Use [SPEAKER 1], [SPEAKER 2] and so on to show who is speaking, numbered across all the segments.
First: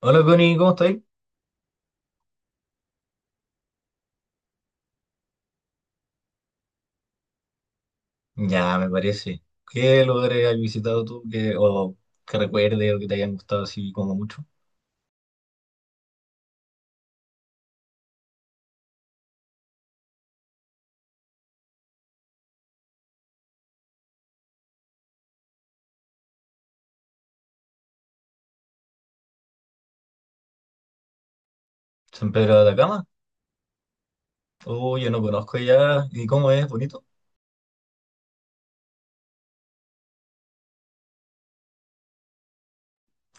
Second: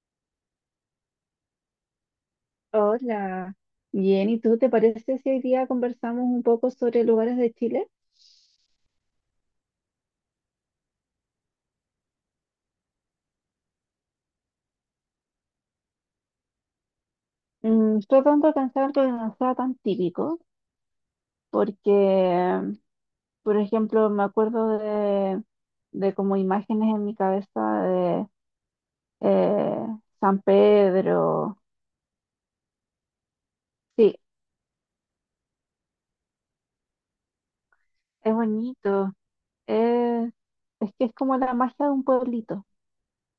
[SPEAKER 1] Hola Connie, ¿cómo estáis?
[SPEAKER 2] Hola, bien, ¿y tú te parece si hoy día conversamos un poco sobre lugares de Chile?
[SPEAKER 1] Ya, me parece. ¿Qué lugares has visitado tú que, o que recuerde o que te hayan gustado así como mucho?
[SPEAKER 2] Mm, tratando de pensar algo que no sea tan típico, porque, por ejemplo, me acuerdo de como imágenes en mi cabeza de eh, San Pedro.
[SPEAKER 1] ¿San Pedro de Atacama?
[SPEAKER 2] Sí,
[SPEAKER 1] Oh, yo no conozco ya. ¿Y cómo es? ¿Bonito?
[SPEAKER 2] es bonito, es, es que es como la magia de un pueblito,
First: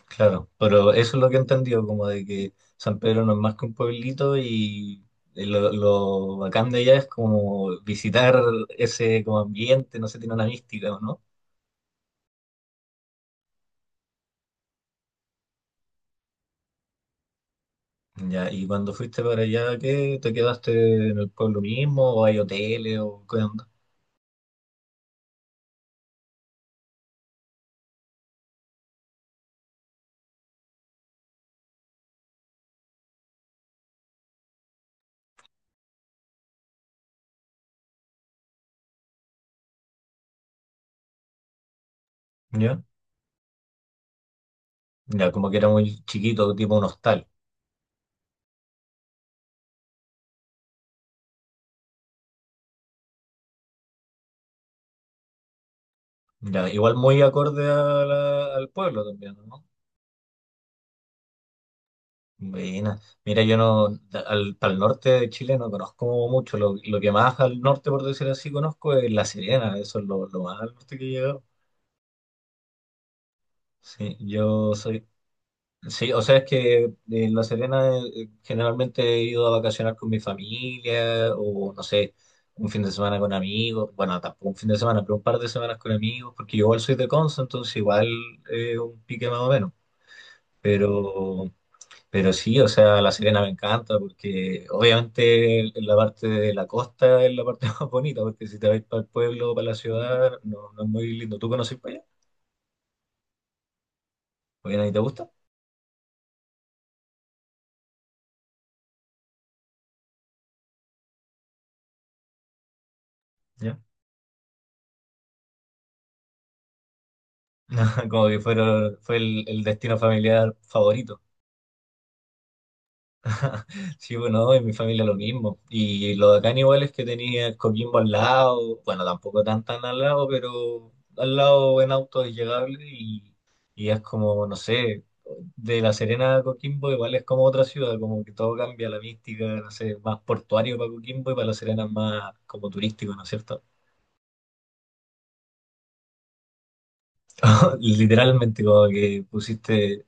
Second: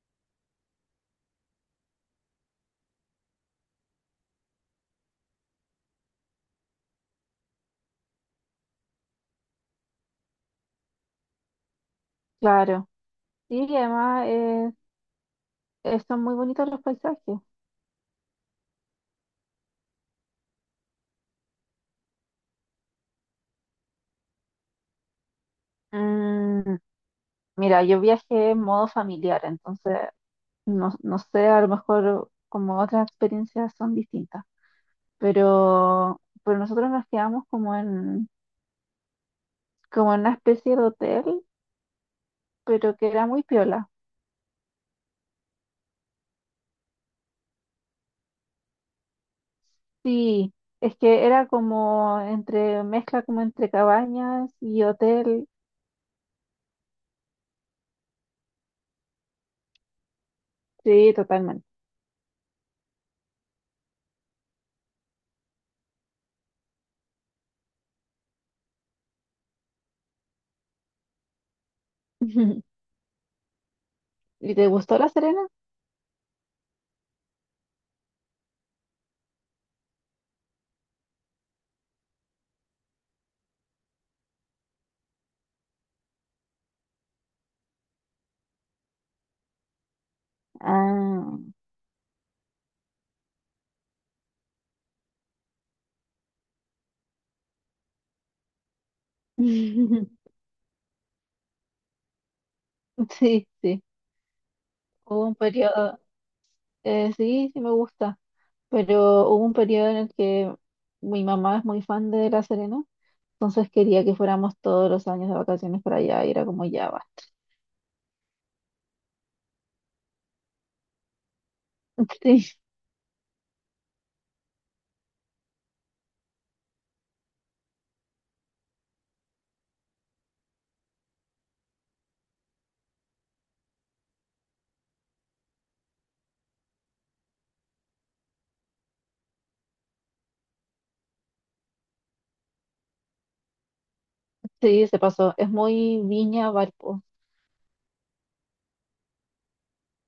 [SPEAKER 1] Claro, pero eso es lo que he entendido, como de que San Pedro no es más que un pueblito y lo bacán de allá es como visitar ese como ambiente, no sé, tiene una mística, ¿o no?
[SPEAKER 2] claro. Sí, y además son muy bonitos los paisajes.
[SPEAKER 1] Ya, y cuando fuiste para allá, ¿qué? ¿Te quedaste en el pueblo mismo o hay hoteles o qué onda?
[SPEAKER 2] Mm, mira, yo viajé en modo familiar, entonces no, no sé, a lo mejor como otras experiencias son distintas, pero nosotros nos quedamos como en una especie de hotel,
[SPEAKER 1] Ya.
[SPEAKER 2] pero que era muy piola.
[SPEAKER 1] Ya, como que era muy chiquito, tipo un hostal.
[SPEAKER 2] Sí, es que era como entre mezcla como entre cabañas y hotel,
[SPEAKER 1] Ya, igual muy acorde a al pueblo también, ¿no?
[SPEAKER 2] sí, totalmente.
[SPEAKER 1] Buena. Mira, yo no, al norte de Chile no conozco mucho. Lo que más al norte, por decir así, conozco es La Serena. Eso es lo más al norte que he llegado. Sí,
[SPEAKER 2] ¿Y te
[SPEAKER 1] yo
[SPEAKER 2] gustó
[SPEAKER 1] soy.
[SPEAKER 2] La Serena?
[SPEAKER 1] Sí, o sea, es que en La Serena generalmente he ido a vacacionar con mi familia o no sé, un fin de semana con amigos, bueno, tampoco un fin de semana, pero un par de semanas con amigos, porque yo igual soy de Conce, entonces igual un pique más o menos.
[SPEAKER 2] Ah.
[SPEAKER 1] Pero, pero sí, o sea, La Serena me encanta porque obviamente la parte de la costa es la parte más bonita, porque si te vas para el pueblo o para la ciudad, no, no es muy lindo. ¿Tú conoces para allá?
[SPEAKER 2] Sí, sí,
[SPEAKER 1] ¿O bien ahí te
[SPEAKER 2] hubo
[SPEAKER 1] gusta?
[SPEAKER 2] un periodo, sí, sí me gusta. Pero hubo un periodo en el que mi mamá es muy fan de La Serena, entonces
[SPEAKER 1] Ya.
[SPEAKER 2] quería que fuéramos todos los años de vacaciones para allá y era como ya va.
[SPEAKER 1] Como que fueron, fue el destino familiar favorito.
[SPEAKER 2] Sí,
[SPEAKER 1] Sí, bueno, no, en mi familia lo mismo. Y lo de acá igual es que tenía Coquimbo al lado, bueno, tampoco tan tan al lado, pero al lado en auto es llegable y es como, no sé, de La Serena a Coquimbo igual es como otra ciudad, como que todo cambia, la mística, no sé, más portuario para Coquimbo y para La Serena es más como turístico, ¿no es cierto?
[SPEAKER 2] sí, se pasó. Es muy Viña Valpo.
[SPEAKER 1] Literalmente como que pusiste.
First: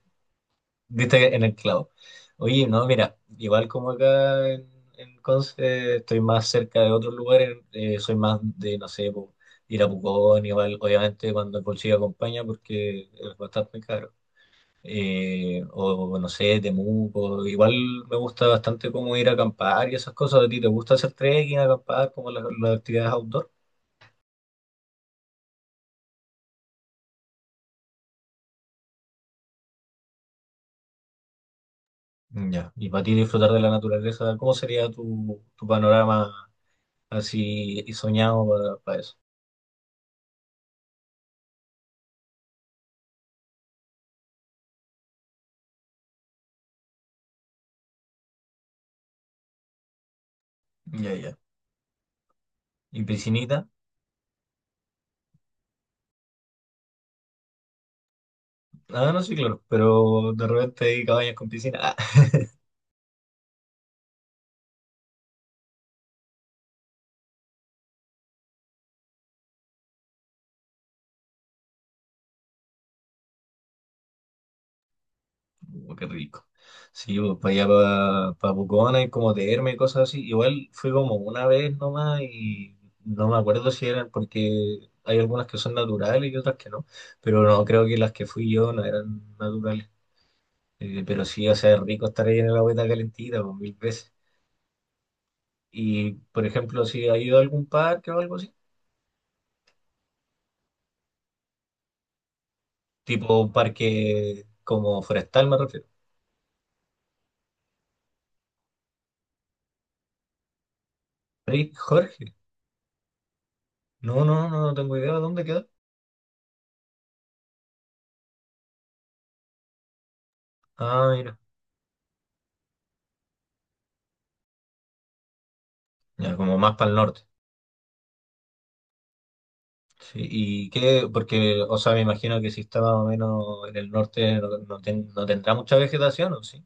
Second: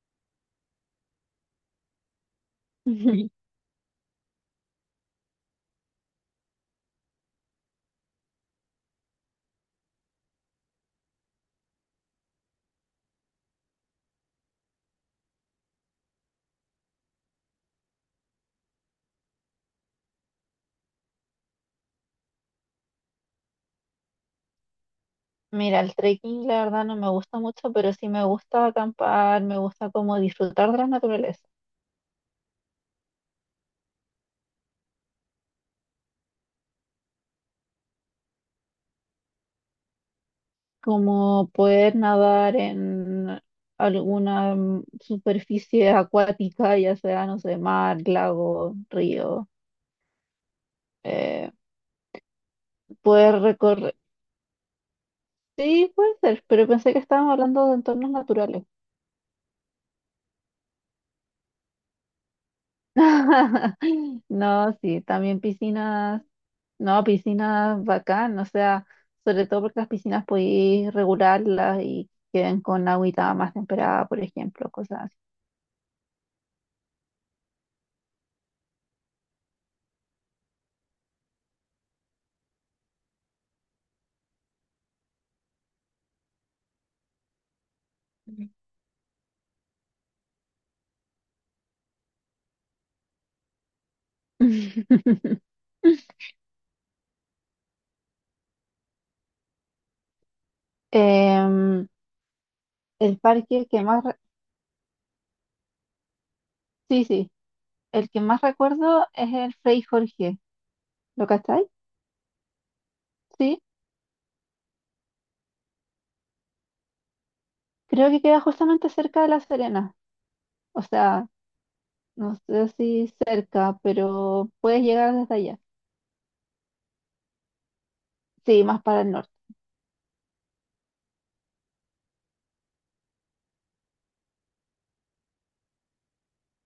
[SPEAKER 1] Diste en el clavo. Oye, no, mira, igual como en Conce, estoy más cerca de otros lugares, soy más de, no sé, po, ir a Pucón, igual, obviamente cuando el bolsillo acompaña, porque es bastante caro. O no sé, Temuco, igual me gusta bastante como ir a acampar y esas cosas. ¿A ti te gusta hacer trekking, acampar, como las actividades outdoor?
[SPEAKER 2] Mira, el trekking la verdad no me gusta mucho, pero sí me gusta acampar, me gusta como disfrutar de la naturaleza,
[SPEAKER 1] Ya. Y para ti disfrutar de la naturaleza, ¿cómo sería tu panorama así y soñado para eso?
[SPEAKER 2] como poder nadar en alguna superficie acuática, ya sea, no sé, mar, lago, río,
[SPEAKER 1] Ya, ya.
[SPEAKER 2] eh,
[SPEAKER 1] Y
[SPEAKER 2] poder
[SPEAKER 1] piscinita.
[SPEAKER 2] recorrer, sí, puede ser, pero pensé que estábamos hablando de entornos naturales.
[SPEAKER 1] Ah, no, sí, claro. Pero de repente hay cabañas con piscina. Ah,
[SPEAKER 2] No, sí, también piscinas, no, piscinas bacán, o sea, sobre todo porque las piscinas podéis regularlas y queden con agüita más temperada, por ejemplo, cosas
[SPEAKER 1] qué rico. Sí, pues para allá, para Pucón, hay como termas y cosas así. Igual fui como una vez nomás y no me acuerdo si eran porque hay algunas que son naturales y otras que no. Pero no, creo que las que
[SPEAKER 2] así.
[SPEAKER 1] fui yo no eran naturales. Pero sí, o sea, es rico estar ahí en la agüita calentita, pues mil veces. Y, por ejemplo, si ha ido a algún parque o algo así,
[SPEAKER 2] Em, el
[SPEAKER 1] tipo
[SPEAKER 2] parque que más,
[SPEAKER 1] parque como forestal, me refiero.
[SPEAKER 2] sí, sí, el que más recuerdo es el Frei Jorge, ¿lo cacháis?
[SPEAKER 1] Pri- Jorge.
[SPEAKER 2] Sí,
[SPEAKER 1] No, no, no, no tengo idea de dónde queda.
[SPEAKER 2] creo que queda justamente cerca de La Serena, o
[SPEAKER 1] Ah,
[SPEAKER 2] sea,
[SPEAKER 1] mira.
[SPEAKER 2] no sé si cerca, pero puedes llegar desde allá.
[SPEAKER 1] Ya, como más para el norte.
[SPEAKER 2] Sí, más para el norte.
[SPEAKER 1] Sí, y qué, porque, o sea, me imagino que si está más o menos en el norte no, no tendrá mucha vegetación, ¿o sí?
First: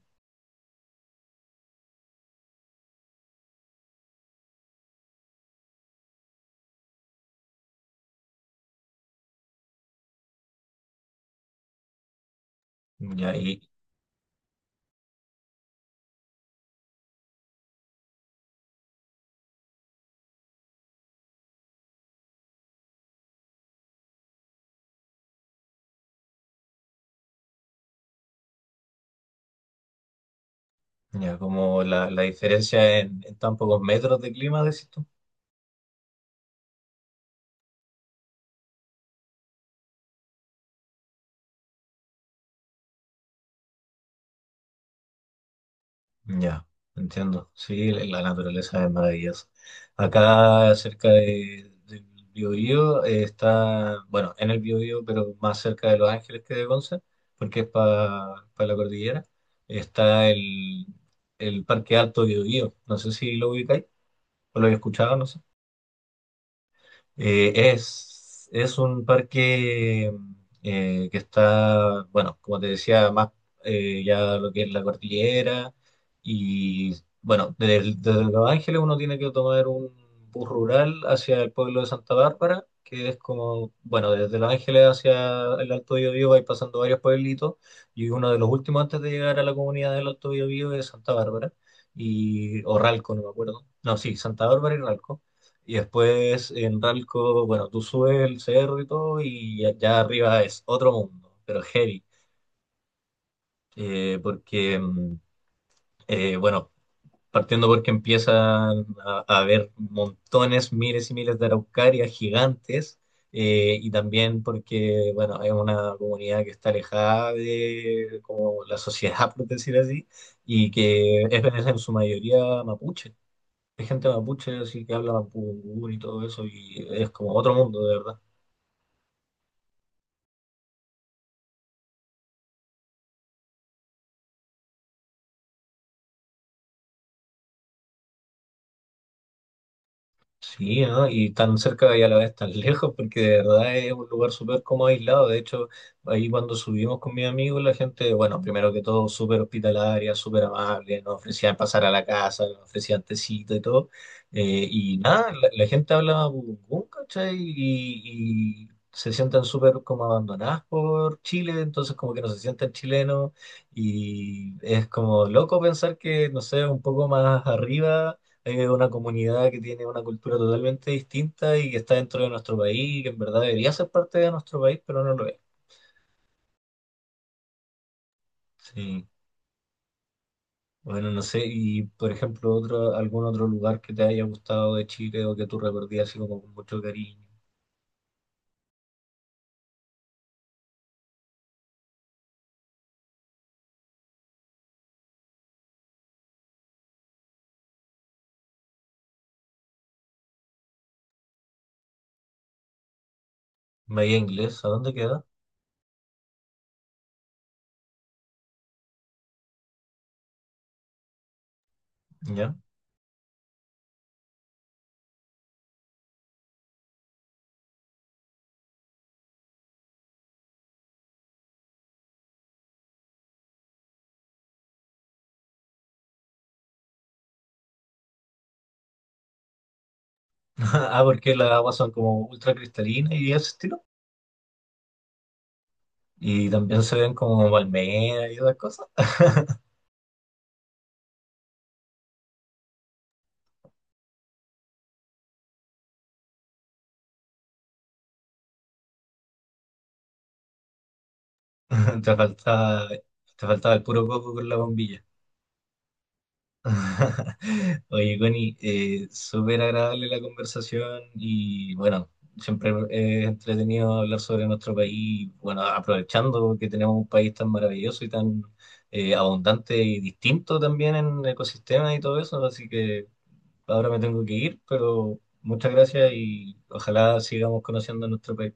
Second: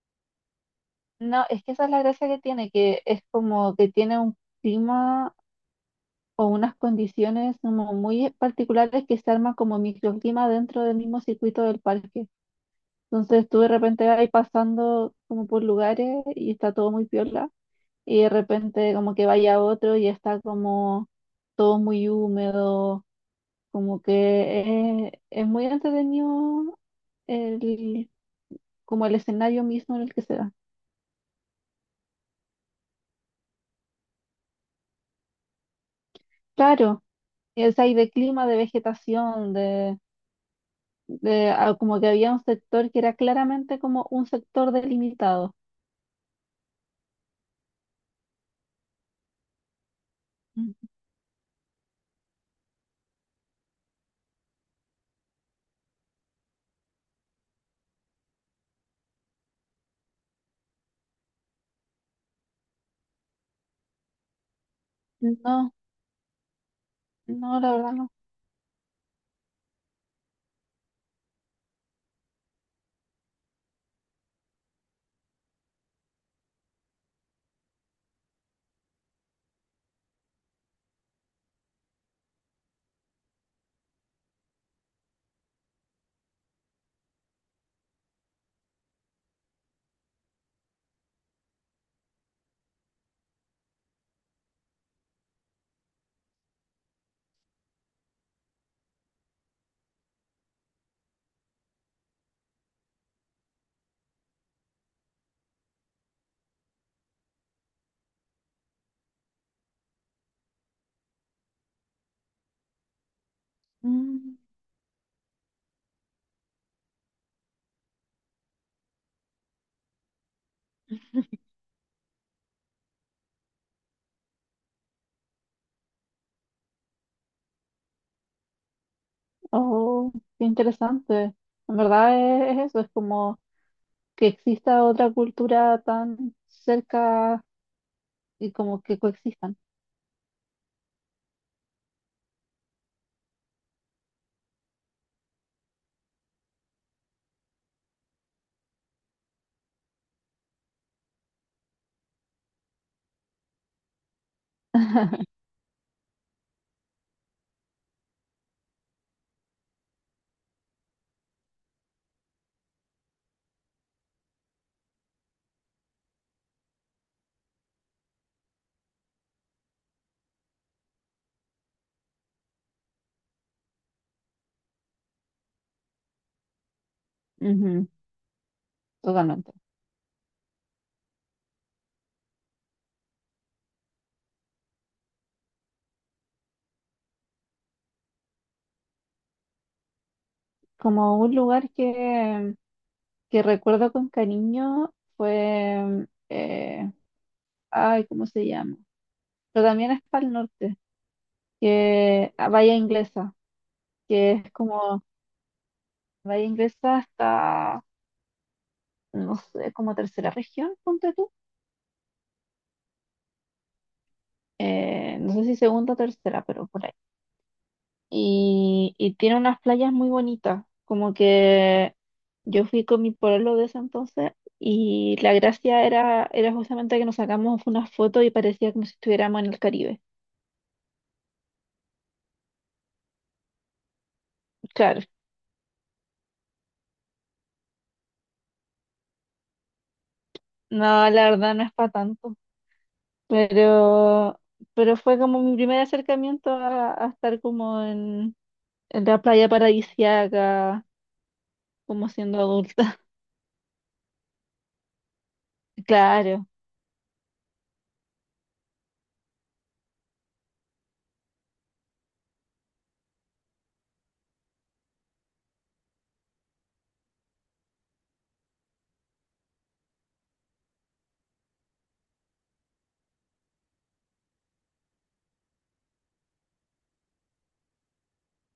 [SPEAKER 2] No, es que esa es la gracia que tiene, que es como que tiene un clima o unas condiciones como muy particulares que se arman como microclima dentro del mismo circuito del parque.
[SPEAKER 1] Ya,
[SPEAKER 2] Entonces tú
[SPEAKER 1] y
[SPEAKER 2] de repente vas pasando como por lugares y está todo muy piola y de repente como que vaya a otro y está como todo muy húmedo, como que es muy entretenido el como el escenario mismo en el que se da.
[SPEAKER 1] ya, como la diferencia en tan pocos metros de clima, decís tú.
[SPEAKER 2] Claro, es ahí de clima, de vegetación, de, como que había un sector que era claramente como un sector delimitado.
[SPEAKER 1] Ya, entiendo. Sí, la la naturaleza es maravillosa. Acá
[SPEAKER 2] Ujú.
[SPEAKER 1] cerca del Biobío está, bueno, en el Biobío, pero más cerca de Los Ángeles que de Conce, porque es para la cordillera, está el Parque Alto Biobío. No sé si lo ubicáis o lo habéis escuchado, no sé.
[SPEAKER 2] No, no, la verdad no.
[SPEAKER 1] Es un parque que está, bueno, como te decía, más ya lo que es la cordillera y, bueno, desde Los Ángeles uno tiene que tomar un bus rural hacia el pueblo de Santa Bárbara, que es como, bueno, desde Los Ángeles hacia el Alto Biobío vais pasando varios pueblitos y uno de los últimos antes de llegar a la comunidad del Alto Biobío es Santa Bárbara y, o Ralco, no me acuerdo. No, sí, Santa Bárbara y Ralco. Y después en Ralco, bueno, tú subes el cerro y todo, y allá arriba es otro mundo, pero heavy. Eh, porque, mm, bueno, partiendo porque empiezan a haber montones, miles y miles de araucarias gigantes, y
[SPEAKER 2] Mm,
[SPEAKER 1] también porque, bueno, es una comunidad que está alejada de como la sociedad, por decir así, y que es en su mayoría mapuche. Hay gente mapuche, así que habla mapudungún y todo eso, y es como otro mundo, de verdad.
[SPEAKER 2] oh, qué interesante. En verdad es eso, es como que exista otra cultura tan cerca y como que coexistan.
[SPEAKER 1] Sí, ¿no? Y tan cerca y a la vez tan lejos, porque de verdad es un lugar súper como aislado. De hecho, ahí cuando subimos con mis amigos, la gente, bueno, primero que todo, súper hospitalaria, súper amable, nos ofrecían pasar a la casa, nos ofrecían tecito y todo. Y nada, la gente habla burungún, ¿cachai? Y se sienten súper como abandonadas por Chile, entonces como que no se sienten chilenos. Y es como loco pensar que, no sé, un poco más arriba es una comunidad que tiene una cultura totalmente distinta y que está dentro de nuestro país y que en verdad debería ser parte de nuestro país, pero no lo es.
[SPEAKER 2] Ujú,
[SPEAKER 1] Sí.
[SPEAKER 2] totalmente.
[SPEAKER 1] Bueno, no sé, y por ejemplo, otro, algún otro lugar que te haya gustado de Chile o que tú recordarías así como con mucho cariño.
[SPEAKER 2] Como un lugar que recuerdo con cariño fue ay, ¿cómo se llama? Pero también es para el norte, que a Bahía Inglesa,
[SPEAKER 1] Bahía
[SPEAKER 2] que es
[SPEAKER 1] Inglesa, ¿a dónde
[SPEAKER 2] como,
[SPEAKER 1] queda?
[SPEAKER 2] Bahía Inglesa está, no sé, como tercera región, ponte tú.
[SPEAKER 1] ¿Ya?
[SPEAKER 2] No sé si segunda o tercera, pero por ahí. Y tiene unas playas muy bonitas, como que yo fui con mi pueblo de ese entonces y la gracia era justamente que nos sacamos unas fotos y parecía como si estuviéramos en el Caribe.
[SPEAKER 1] Ah, porque las aguas son como ultra cristalinas y ese estilo.
[SPEAKER 2] Claro,
[SPEAKER 1] Y también se ven como palmeras y otras cosas.
[SPEAKER 2] no, la verdad no es para tanto. Pero, pero fue como mi primer acercamiento a estar como en la playa paradisíaca, como siendo adulta.
[SPEAKER 1] Te faltaba el puro coco con la bombilla.
[SPEAKER 2] Claro.
[SPEAKER 1] Oye, Connie, súper agradable la conversación y bueno, siempre es entretenido hablar sobre nuestro país, bueno, aprovechando que tenemos un país tan maravilloso y tan abundante y distinto también en ecosistemas y todo eso, así que ahora me tengo que ir, pero muchas gracias y ojalá sigamos conociendo nuestro país.